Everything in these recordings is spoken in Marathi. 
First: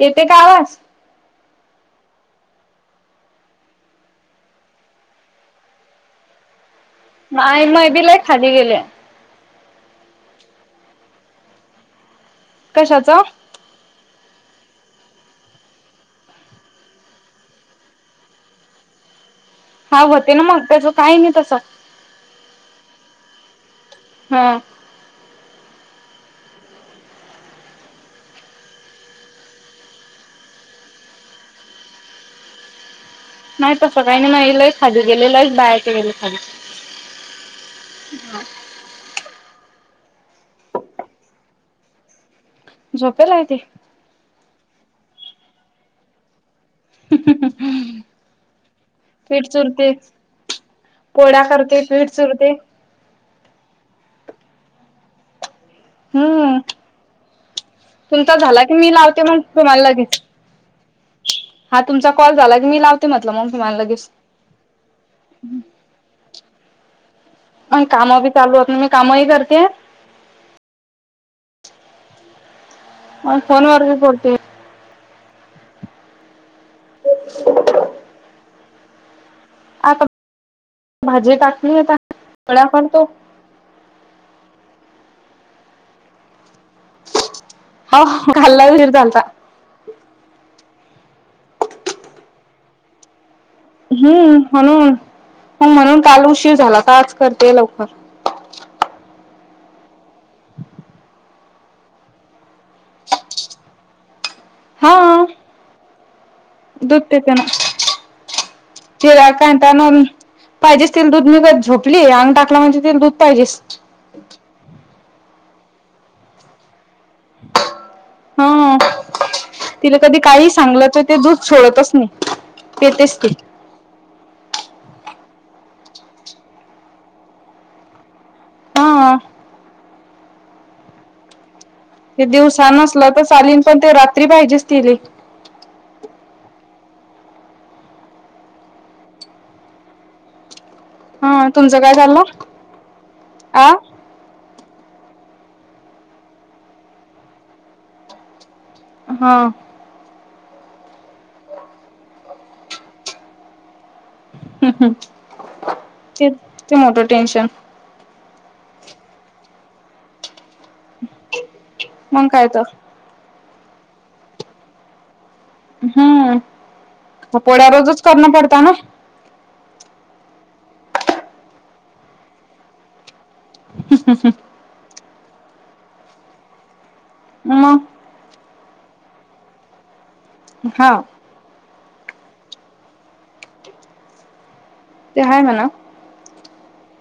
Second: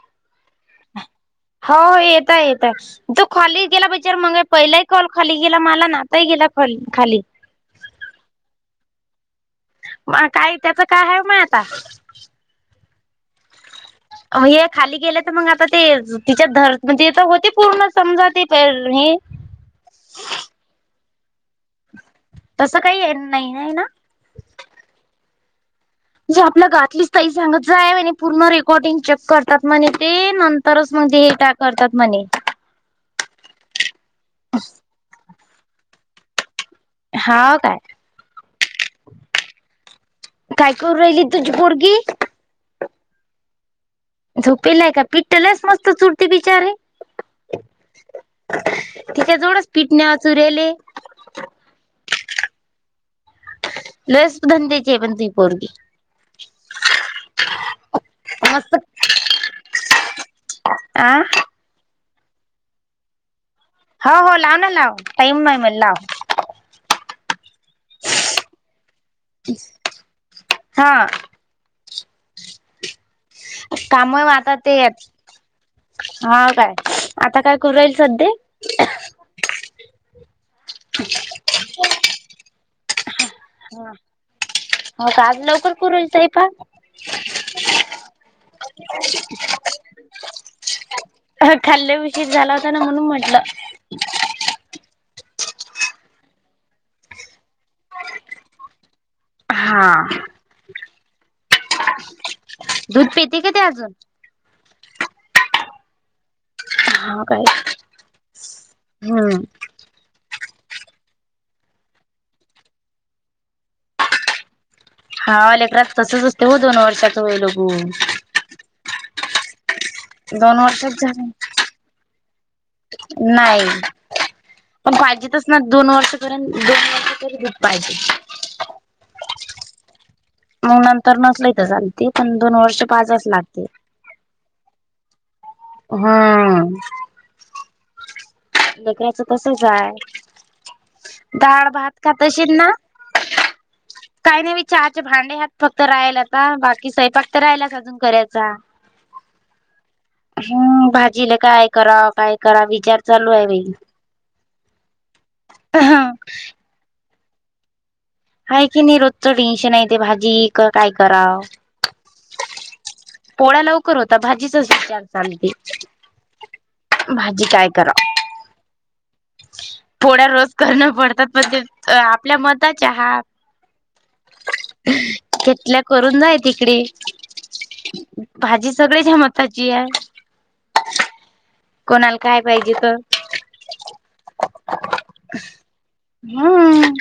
येते का आवाज? हा येताय येताय. तो खाली गेला बिचार मग पहिलाही कॉल खाली गेला मला आनाताही गेला खोल खाली. नाय मय बी लय खाली गेल्या. म काय त्याच काय हाय माय आता? कशाचं? हे खाली गेले त मग आता ते तिच्या धर म्हणजे तर होते पूर्ण समजा ते हे. हा होते ना मग त्याचं काय नाय तस. तसं काय नाही नाय आहे ना? हम्म. जे आपला गातलीच ताई सांगत जाय म्हने पूर्ण रेकॉर्डिंग चेक करतात म्हणे ते न तरच मग ते हे टा करतात म्हणे. नाय तसं काही नाह माये लय खाली गेलेलं बाहेरचे गेले खाली. हाव काय? [unintelligible] काय करू राहिली तुजी पूरगी? झोपेलाय ती. झोपेलाय का पीठ्ठलच मस्त चुरती बिचारी. तिच्या पीठ जवळच चुरते पिटण्याचुरेले. पोळ्या करते पीठ चुरते. लयच धंद्याचीय पण ती पोरगी. हम्म तुमचा झाला की मी लावते मगं तुम्हाला लगेच. आं हा तुमचा कॉल झाला की, मी लावते म्हटलं मग तुम्हाला लगेच. हो हो, लाव ना लाव. टाईम नाही मं लाव. माझी कामं बी चालू आहेत, मी कामही करतिये. हा. आणि फोनवर बी कामही [inaudible] बोलते हा, काय? आता काय करून राहिली सध्या? आता भाजी टकली आहे, आता पोळ्या करतो. हा, हो का? आज लवकर सुरू आहे स्वयंपाक? हो [inaudible] काल लय उशीर झाला होता ना? म्हणून म्हटलं. हम्म, म्हणून, पण म्हणून काल उशीर झाला होता, आज करतीये लवकर. हा. दूध पिती की ती अजून? हा. दुधे हा पिते काय ना. चिराय हम्म कां [inaudible] पाहिजेच तिला दूध म्हणून झोपलीये, अंग टाकलं म्हणजे तिला दूध पाहिजेच. हा, लेकराचं तसंच असतंय हो दोन वर्षाचं होई [unintelligible] हा. तिला कधी काही दोन सांगलं वर्षात तर ते झालं दूध सोडतच नाही पितेच ती. नाही. पण पाहिजेतच ना, दोन वर्षापर्यंत-दोन वर्ष तरी दूध पाहिजे. हा. मग नंतर नसलं तरी चालेल. ते दिवसा नसलं तर चालेल, पण ते रात्री पाहिजेच तिले. हा, लेकराचं तसंच हाय. हा तुमचं डाळ-भात काय खात चाललं अशील ना? आ काही नाही, मी चहाचे भांडे ह्यात फक्त राहीले आता, बाकी स्वयपाक तर राहिलाच अजून करायचा. हा. हम्, भाजीला काय करावं, काय करावं, विचार चालू आहे बाई. हम, तेच, ते मोठं टेन्शन आहे की नाही रोजचं टेन्शन आहे ते भाजी काय करावं? मंग काय तर? पोळ्या लवकर होतात, भाजीचाच विचार चालते. हम्म, मं भाजी काय पोळ्या रोजच कराव करणं पडतं ना? पोळ्या रोज करणं पडतात पण ते आपल्या मताच्या हा- ह् हम ह्ं. इथल्या करून जाइन तिकडे. मं? भाजी सगळ्याच्या मताची आहे. हा. कोणाला काय पाहिजे तर? ते हाय म्हणा. हा.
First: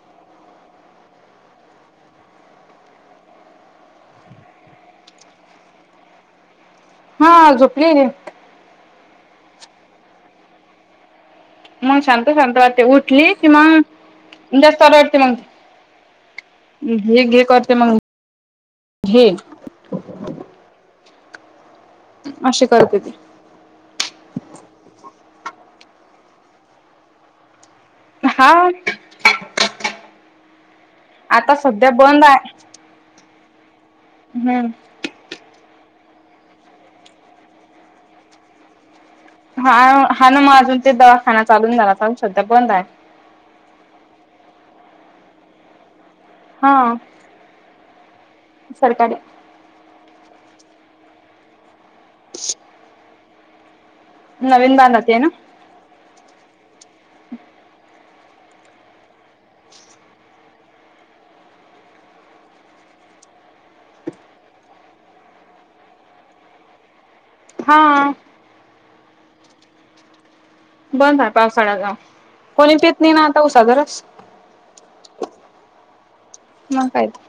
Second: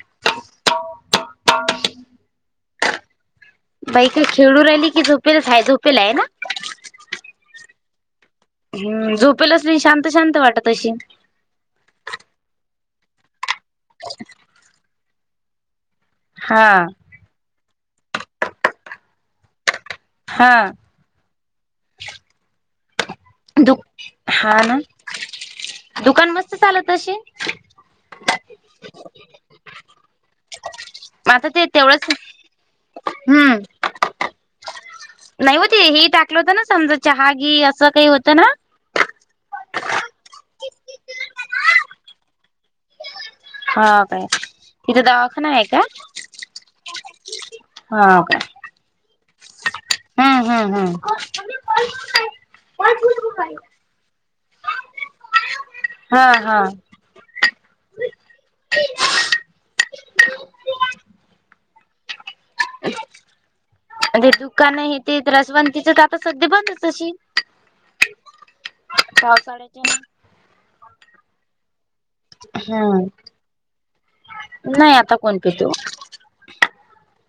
बाई का खेळु राहिली की झोपेलेच हाय झोपेला आहे ना. हा झोपलीय ती. हम्म.. झोपेल असली की शांत शांत वाटत अशीन. मग शांत शांत वाटते. उठली कि मग जास्त रडते मग, हा. घे-घे करते मग, घे. हा अशी करते ती. दु हा ना, दुकान मस्त चालत असीन. हा. म आता ते सध्या तेवढच. बंद आहे हम्म हम्म. नाही हो, ते हे टाकल होत ना, समजा चहागी अस काही होत ना. हा -हा ना मग अजून ते दवाखाना चालू नाही झाला अजून सध्या बंद आहे. हा काय तिथ दवाखाना आहे का? हा, हा काय? सरकारी हम्म हम्म हम्. [inaudible] नवीन बांधत हे ना. हा -हा ते दुकान आहे. ते रसवंतीची आता सध्या बंदच अशीन. हा. पावसा [unintelligible] बंद आहे पावसाळ्याच. कोणी पीत हम्म. नाही ना, आता उसाचा रस. नाही आता कोण पितो. मग काय तर,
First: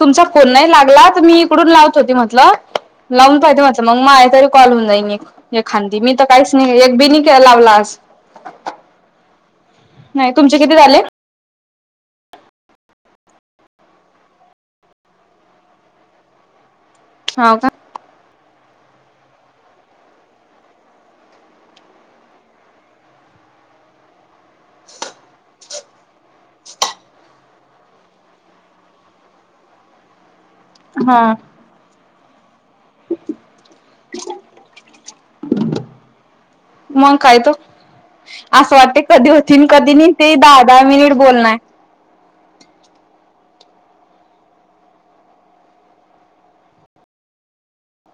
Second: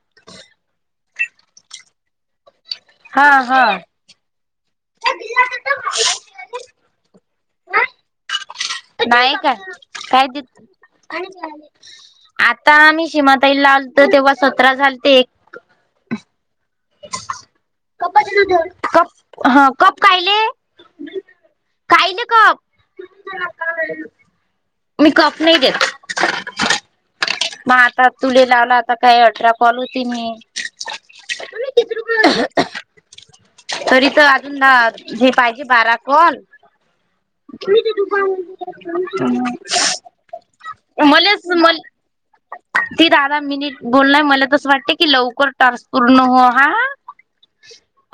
तुमचा फोन नाही लागला तर मी इकडून लावत होती म्हटल हा लावून पाहती हा. म्हटल मग माये तरी- कॉल होऊ जाईन एखांदी. मी तर काहीच नाही एक बी नाही लावला आज. नाही का काय नाही तुमचे देत किती झाले आता आम्ही सीमाताई लावलतो तेव्हा सतरा झालते. हो का कप [unintelligible] हा कप कायले? कायले कप? मी कप नाही घेत. मग आता तुले लावला आता काही अठरा कॉल होतील नी. - हा तरी तर, अजून दहा हे पाहिजे बारा कॉल. मग काय तो असं वाटते कधी होतीन कधी नाही ते दहा दहा मिनिट मलेच बोलणार मल ती दहा-दहा मिनिट बोलणार. मला तस वाटते की लवकर टास्क पूर्ण हो हा.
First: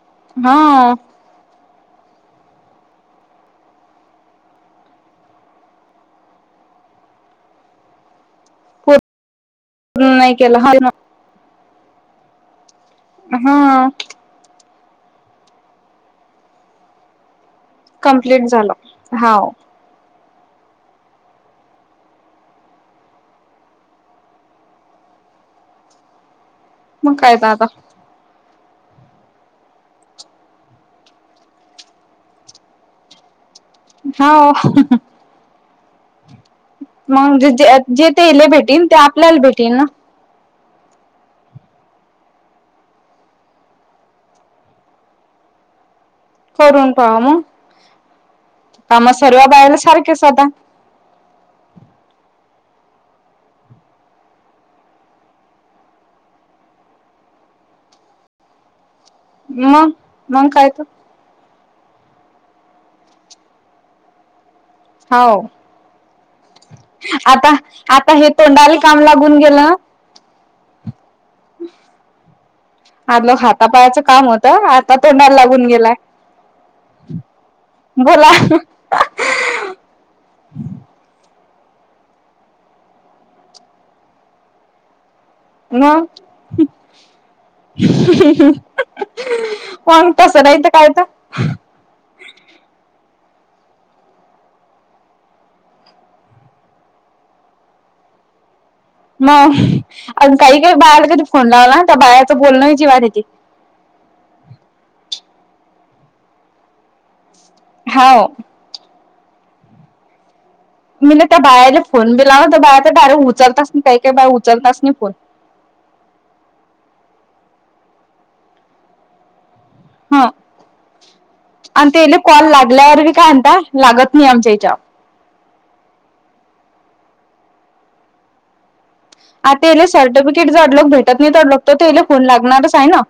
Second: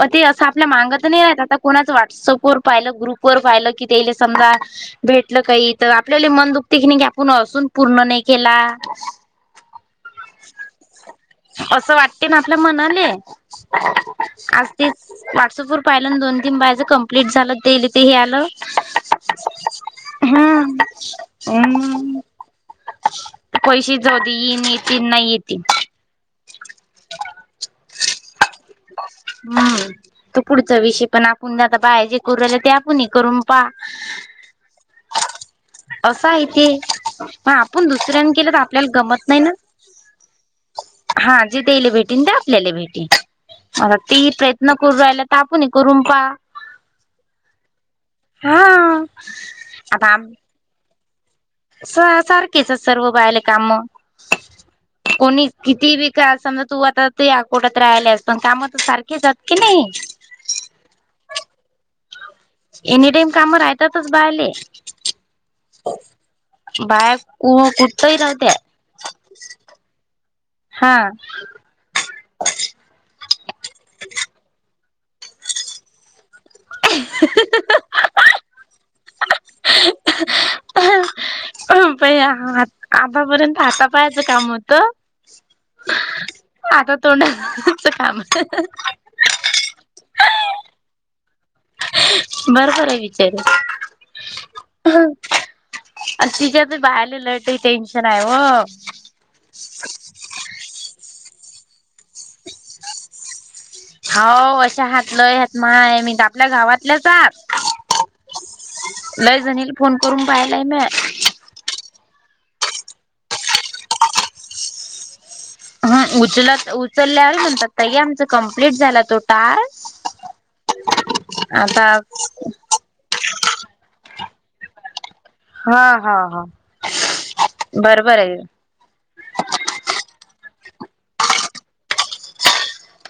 अ. ते अस आपल्या हा मागत नाही आता कोणाच व्हॉटसअप वर पाहिल, ग्रुप वर पाहिल कि तेले समजा. भेटल काही, तर आपल्याला मन दुखते की नाही की, आपण असून पूर्ण नाही केला. हम्.. नाही केला. हा ना! अस वाटते ना, आपल्या मनाले. हा आज ते व्हॉट्सअप वर पाहिल्या न दोन-तीन बायांच कंप्लीट झाल ते ते हे कम्प्लीट आलं झालं हाव हम्मं हमं पैसेच जाऊंदेत येईन येेतं नाहीं येेती. मंग कायं तं आंता हम्मं तो पुढचां विषय पणं आपणं आंता बायां जे करूं राहीले ते आपणंही करूं. पां हांव असं आहे ते मग जे पणं आपणं जे दुसऱ्यांनी तेले केलं तरं भेटीन ते आपल्यांला गंमत आपल्याला नाहीं नां भेटीन ना ते हां जे तेल्यां भेटेन ते आपल्यांला भेटेन. आंता तेही प्रयत्न करूं राहायलां तरं आपणंही करुंण पहां. करूंन पहां मंग.... हा कामं सर्व बायाला साखरेचं आंता. स-सारखेचं सर्व बायांनले कामं. कोणी किती बी कां समजा तूं आंता ते अकोटांत राहियला असं पणं कामं तरं सारखे घेतांत की नाहीं मंग कायं तं एनी टाईम कामं राहतांतच बायाले. हो.. बाया आंता. आंता कुठतही हे राहत्या तोंडारी कामं लागूंन गेलं नं. हां [unintelligible] आलों हातापायाचं कामं होतं आंता तोंडाला लागूंन गेलाय. हां.. हां बोलां हां.. हां! बयां... आंतापर्यंत हातापायाचं कामं होतं मंग आता तोंडाच काम पणं तसं नाहीं ते कांयतं बरोबर आहे विचारूं. तिच्यांत बाहेरले लंय टेन्शन आहे हो.. मंग अं कांहीं कांहीं बायाले कधीं फोन लावलां तरं बायाचं बोलणंची पणं जिवारं येते हो.... अशा हातलं हांत मायं. मी आपल्यां गांवातलेच आंत हांव लंय जणीला फोन करूंन पाहालाय मी. मी नां त्यां बायाला फोन बि लावलां तरं बांया तरं डायरेक्ट उचलतंच नाहीं. कांहीं कांहीं बांया उचलंत नाहीं फोन. हं.. उचलत-उचलल्यांवर म्हणतांत ताई आमचां कम्प्लीट झांला तो टास्क. हां... आता आणि तेले कॉल लागल्यांवर कायं म्हंनतांत लागतं नाहीं आमच्यां हिच्यावर. हां.. हां.. हां, बरोबर आहे. आंता इले सर्टिफिकेट जडं लोकं भेटतं नाहीं तरं लोकं तो तेले फोन लागणांरच आहे नां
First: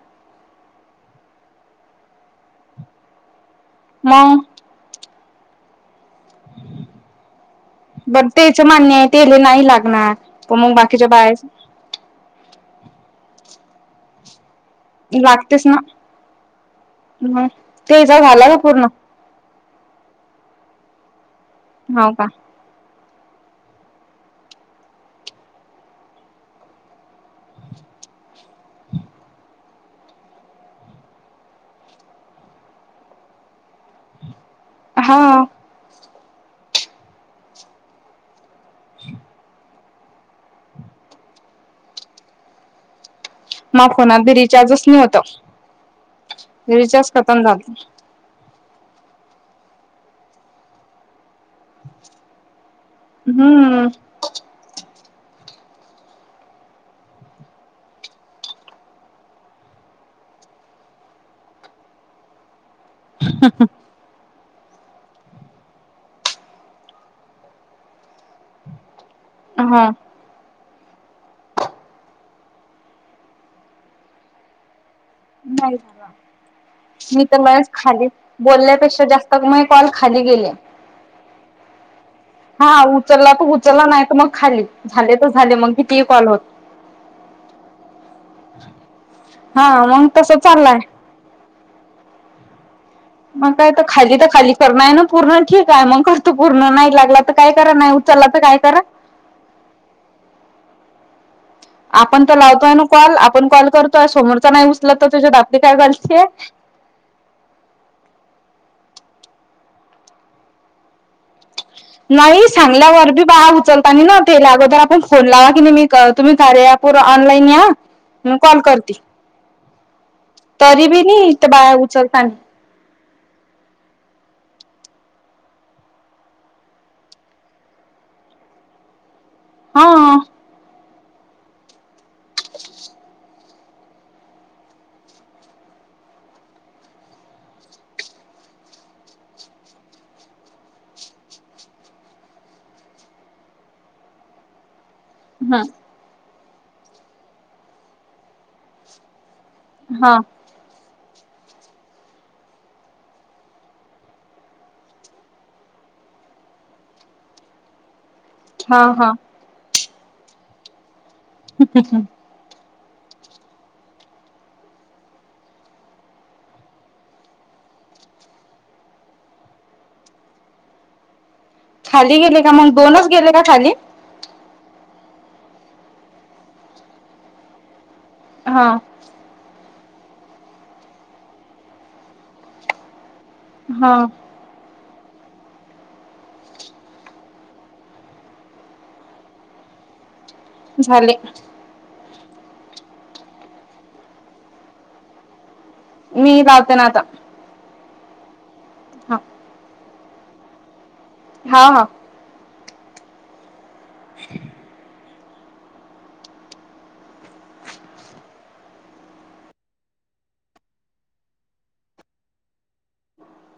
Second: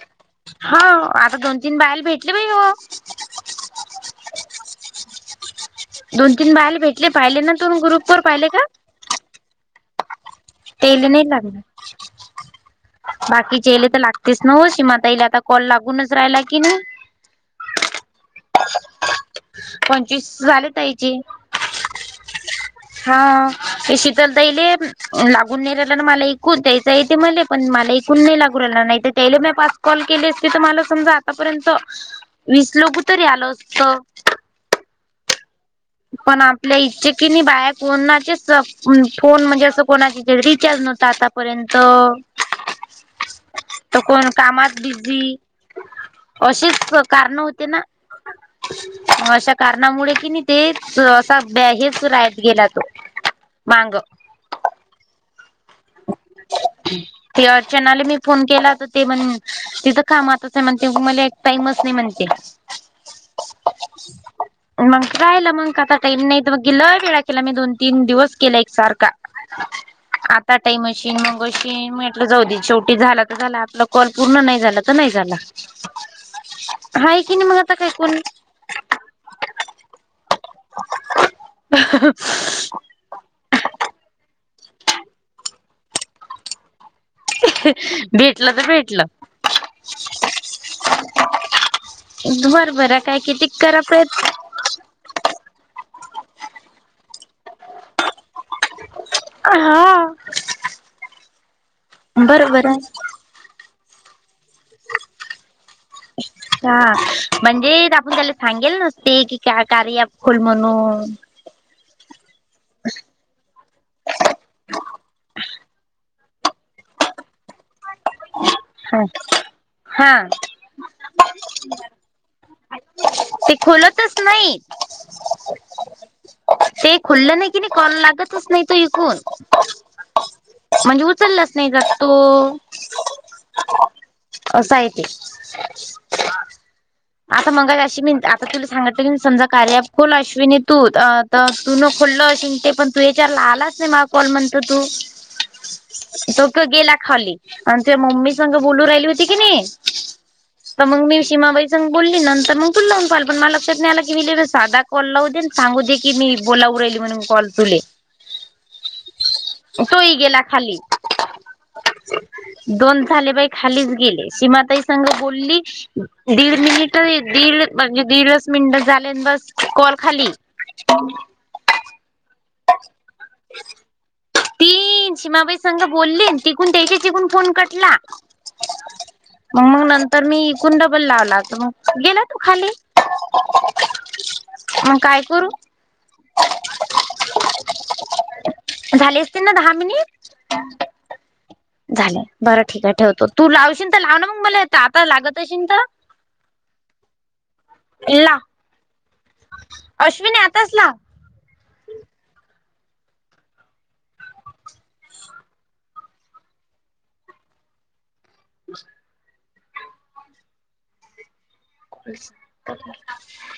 हो. आंता दोन-तीनं बाईल भेटली बाई ओ. मंग दोन-तीन बाईला भेटले. पाहिले नां तुम्हीं ग्रुप वरं बर पाहिले तेच कां मान्य आहे तेले नाहीं लागणारं. तेले नाहीं लागणारं, बाकीचेले तरं लागतेचं नं हो शिम त्यांनले आंता कॉल लागतेच ना लागूंनच राहिला कि नाहीं. मग तेचा झाला का पूर्ण पंचवीस झांले ते यांचे हांव कां हां शीतल ताई ले लागूंन नाहीं राहिला नां मलां कूंन त्यांयचं आहे ते मलां पणं मलां कूंन नाहीं लागूं राहिला नाहीं तरं त्यांला मं पांच कॉल केले असते तर मला समजा आतापर्यंत वीस लोक तरी आलं असत. हा. पण आपल्या ईथे कीनी बाया कोणाचेच फोन म्हणजे असं- कोणाची तर रिचार्ज नव्हत आतापर्यंत. मग तर फोनात कोण बी कामात रिचार्जच नाही होत बिझी. अशीच रिचार्ज कारणं खतम होते ना? झालत अशा कारणामुळे कि नाही ते- सध्या हेच राहत गेला तो हम्म मांग. ते अर्चनाला मी फोन केला तर ते म्हण- ति तर कामातच आहे म्हणते. मला एक टाइमच नाही म्हणते. ह मग राहील मग. आता टईम नाही तर मग लय वेळा केला मी दोन तीन दिवस केला एकसारखा. हा. ता टाईम अशीन मग अशीन. म्हटलं जाऊ दे शेवटी झाला तर झाला आपला कॉल पूर्ण नाही झाला तर नाही. झाला. नाही झाला. हाय मी की तर नाही मग आता [unintelligible] काय खाली कोण बोलल्यापेक्षा जास्त म कॉल खाली गेलेया. ह हा. उचलला तर उचलला नाही तर मग खाली. झाले तर झाले मग कितीही कॉल होवोत. भेटलं तर भेटलं. हा मग तस चाललाय बर बर. मग काय तर खाली तर खाली. तर नाही ना पूर्ण ठीक आहे. मग करतो पूर्ण नाही लागला तर काय करा? नाही उचलला तर काय करा? हा. आपण तर बरोबर लावतोय आहे. ना कॉल? आपण कॉल करतोय. समोरचा नाही उचलत तर त्याच्यात आपली काय गलती आहे? हा. म्हणजे आपण त्याला सांगेल नसते की का कार्या ऍप खोल म्हणून. नाही सांगल्यावर बी बाया उचलता नाही ना. ते अगोदर आपण फोन लावा की नाही मी तुम्ही कार्या - वर ऑनलाइन या. म कॉल करते. हा हा. तरी बी नाही ईथ बाया उचलता नाही. ते खोलतच नाही. ते खुल्लं नाही कि नाही कॉल लागतच नाही तो इकून. हा म्हणजे उचललाच नाही जात तो. असं आहे ते. आता मगा अश्विनी आता तुला सांगितल की समजा कार्या ऍप खोल अश्विनी तू. तर तू न खोललं अशिल ते पण तूझ्या ह्याच्याावर आलाच नाही मा कॉल म्हणते तू. हम्म. तो त गेला खाली. आणि ते मम्मी संग बोलू राहिली होती की नाही? हा. तर मग मी शीमाबाई- बोलली. नंतर मग तुला लावून पाहिला. पण मला लक्षात नाही आला की हिला साधा कॉल लावू दे न सांगू दे- की मी बोलाउ राहिली म्हणून कॉल तुले. हा हा. तो ही गेला खाली. ह् ह ह दोन खाली बाई खालीच गेले. शीमाताई संग बोलली- दीड मिनिट, दीड म्हणजे दीडच मिनिट झाले. अन बस कॉल खाली. [unintelligible] खाली गेले का मग? दोनच गेले का खाली? ती सीमाबाई संघ बोलली तिकून त्याच्या तिकून फोन कटला. हा. मग नंतर मी एकूण डबल लावला मग गेले खाली. हा. मग काय करू? [unintelligible] झाले असतील ना दहा मिनिट? झाले. झालं, बरं ठीक आहे ठेवतो, तू लावशील तर लाव ना मग मला येत आता लागत अशील तर. मी लावत ना आता. इला. हा. अश्विन आताच लाव. हा हा. [inaudible] [unintelligible] [unintelligible]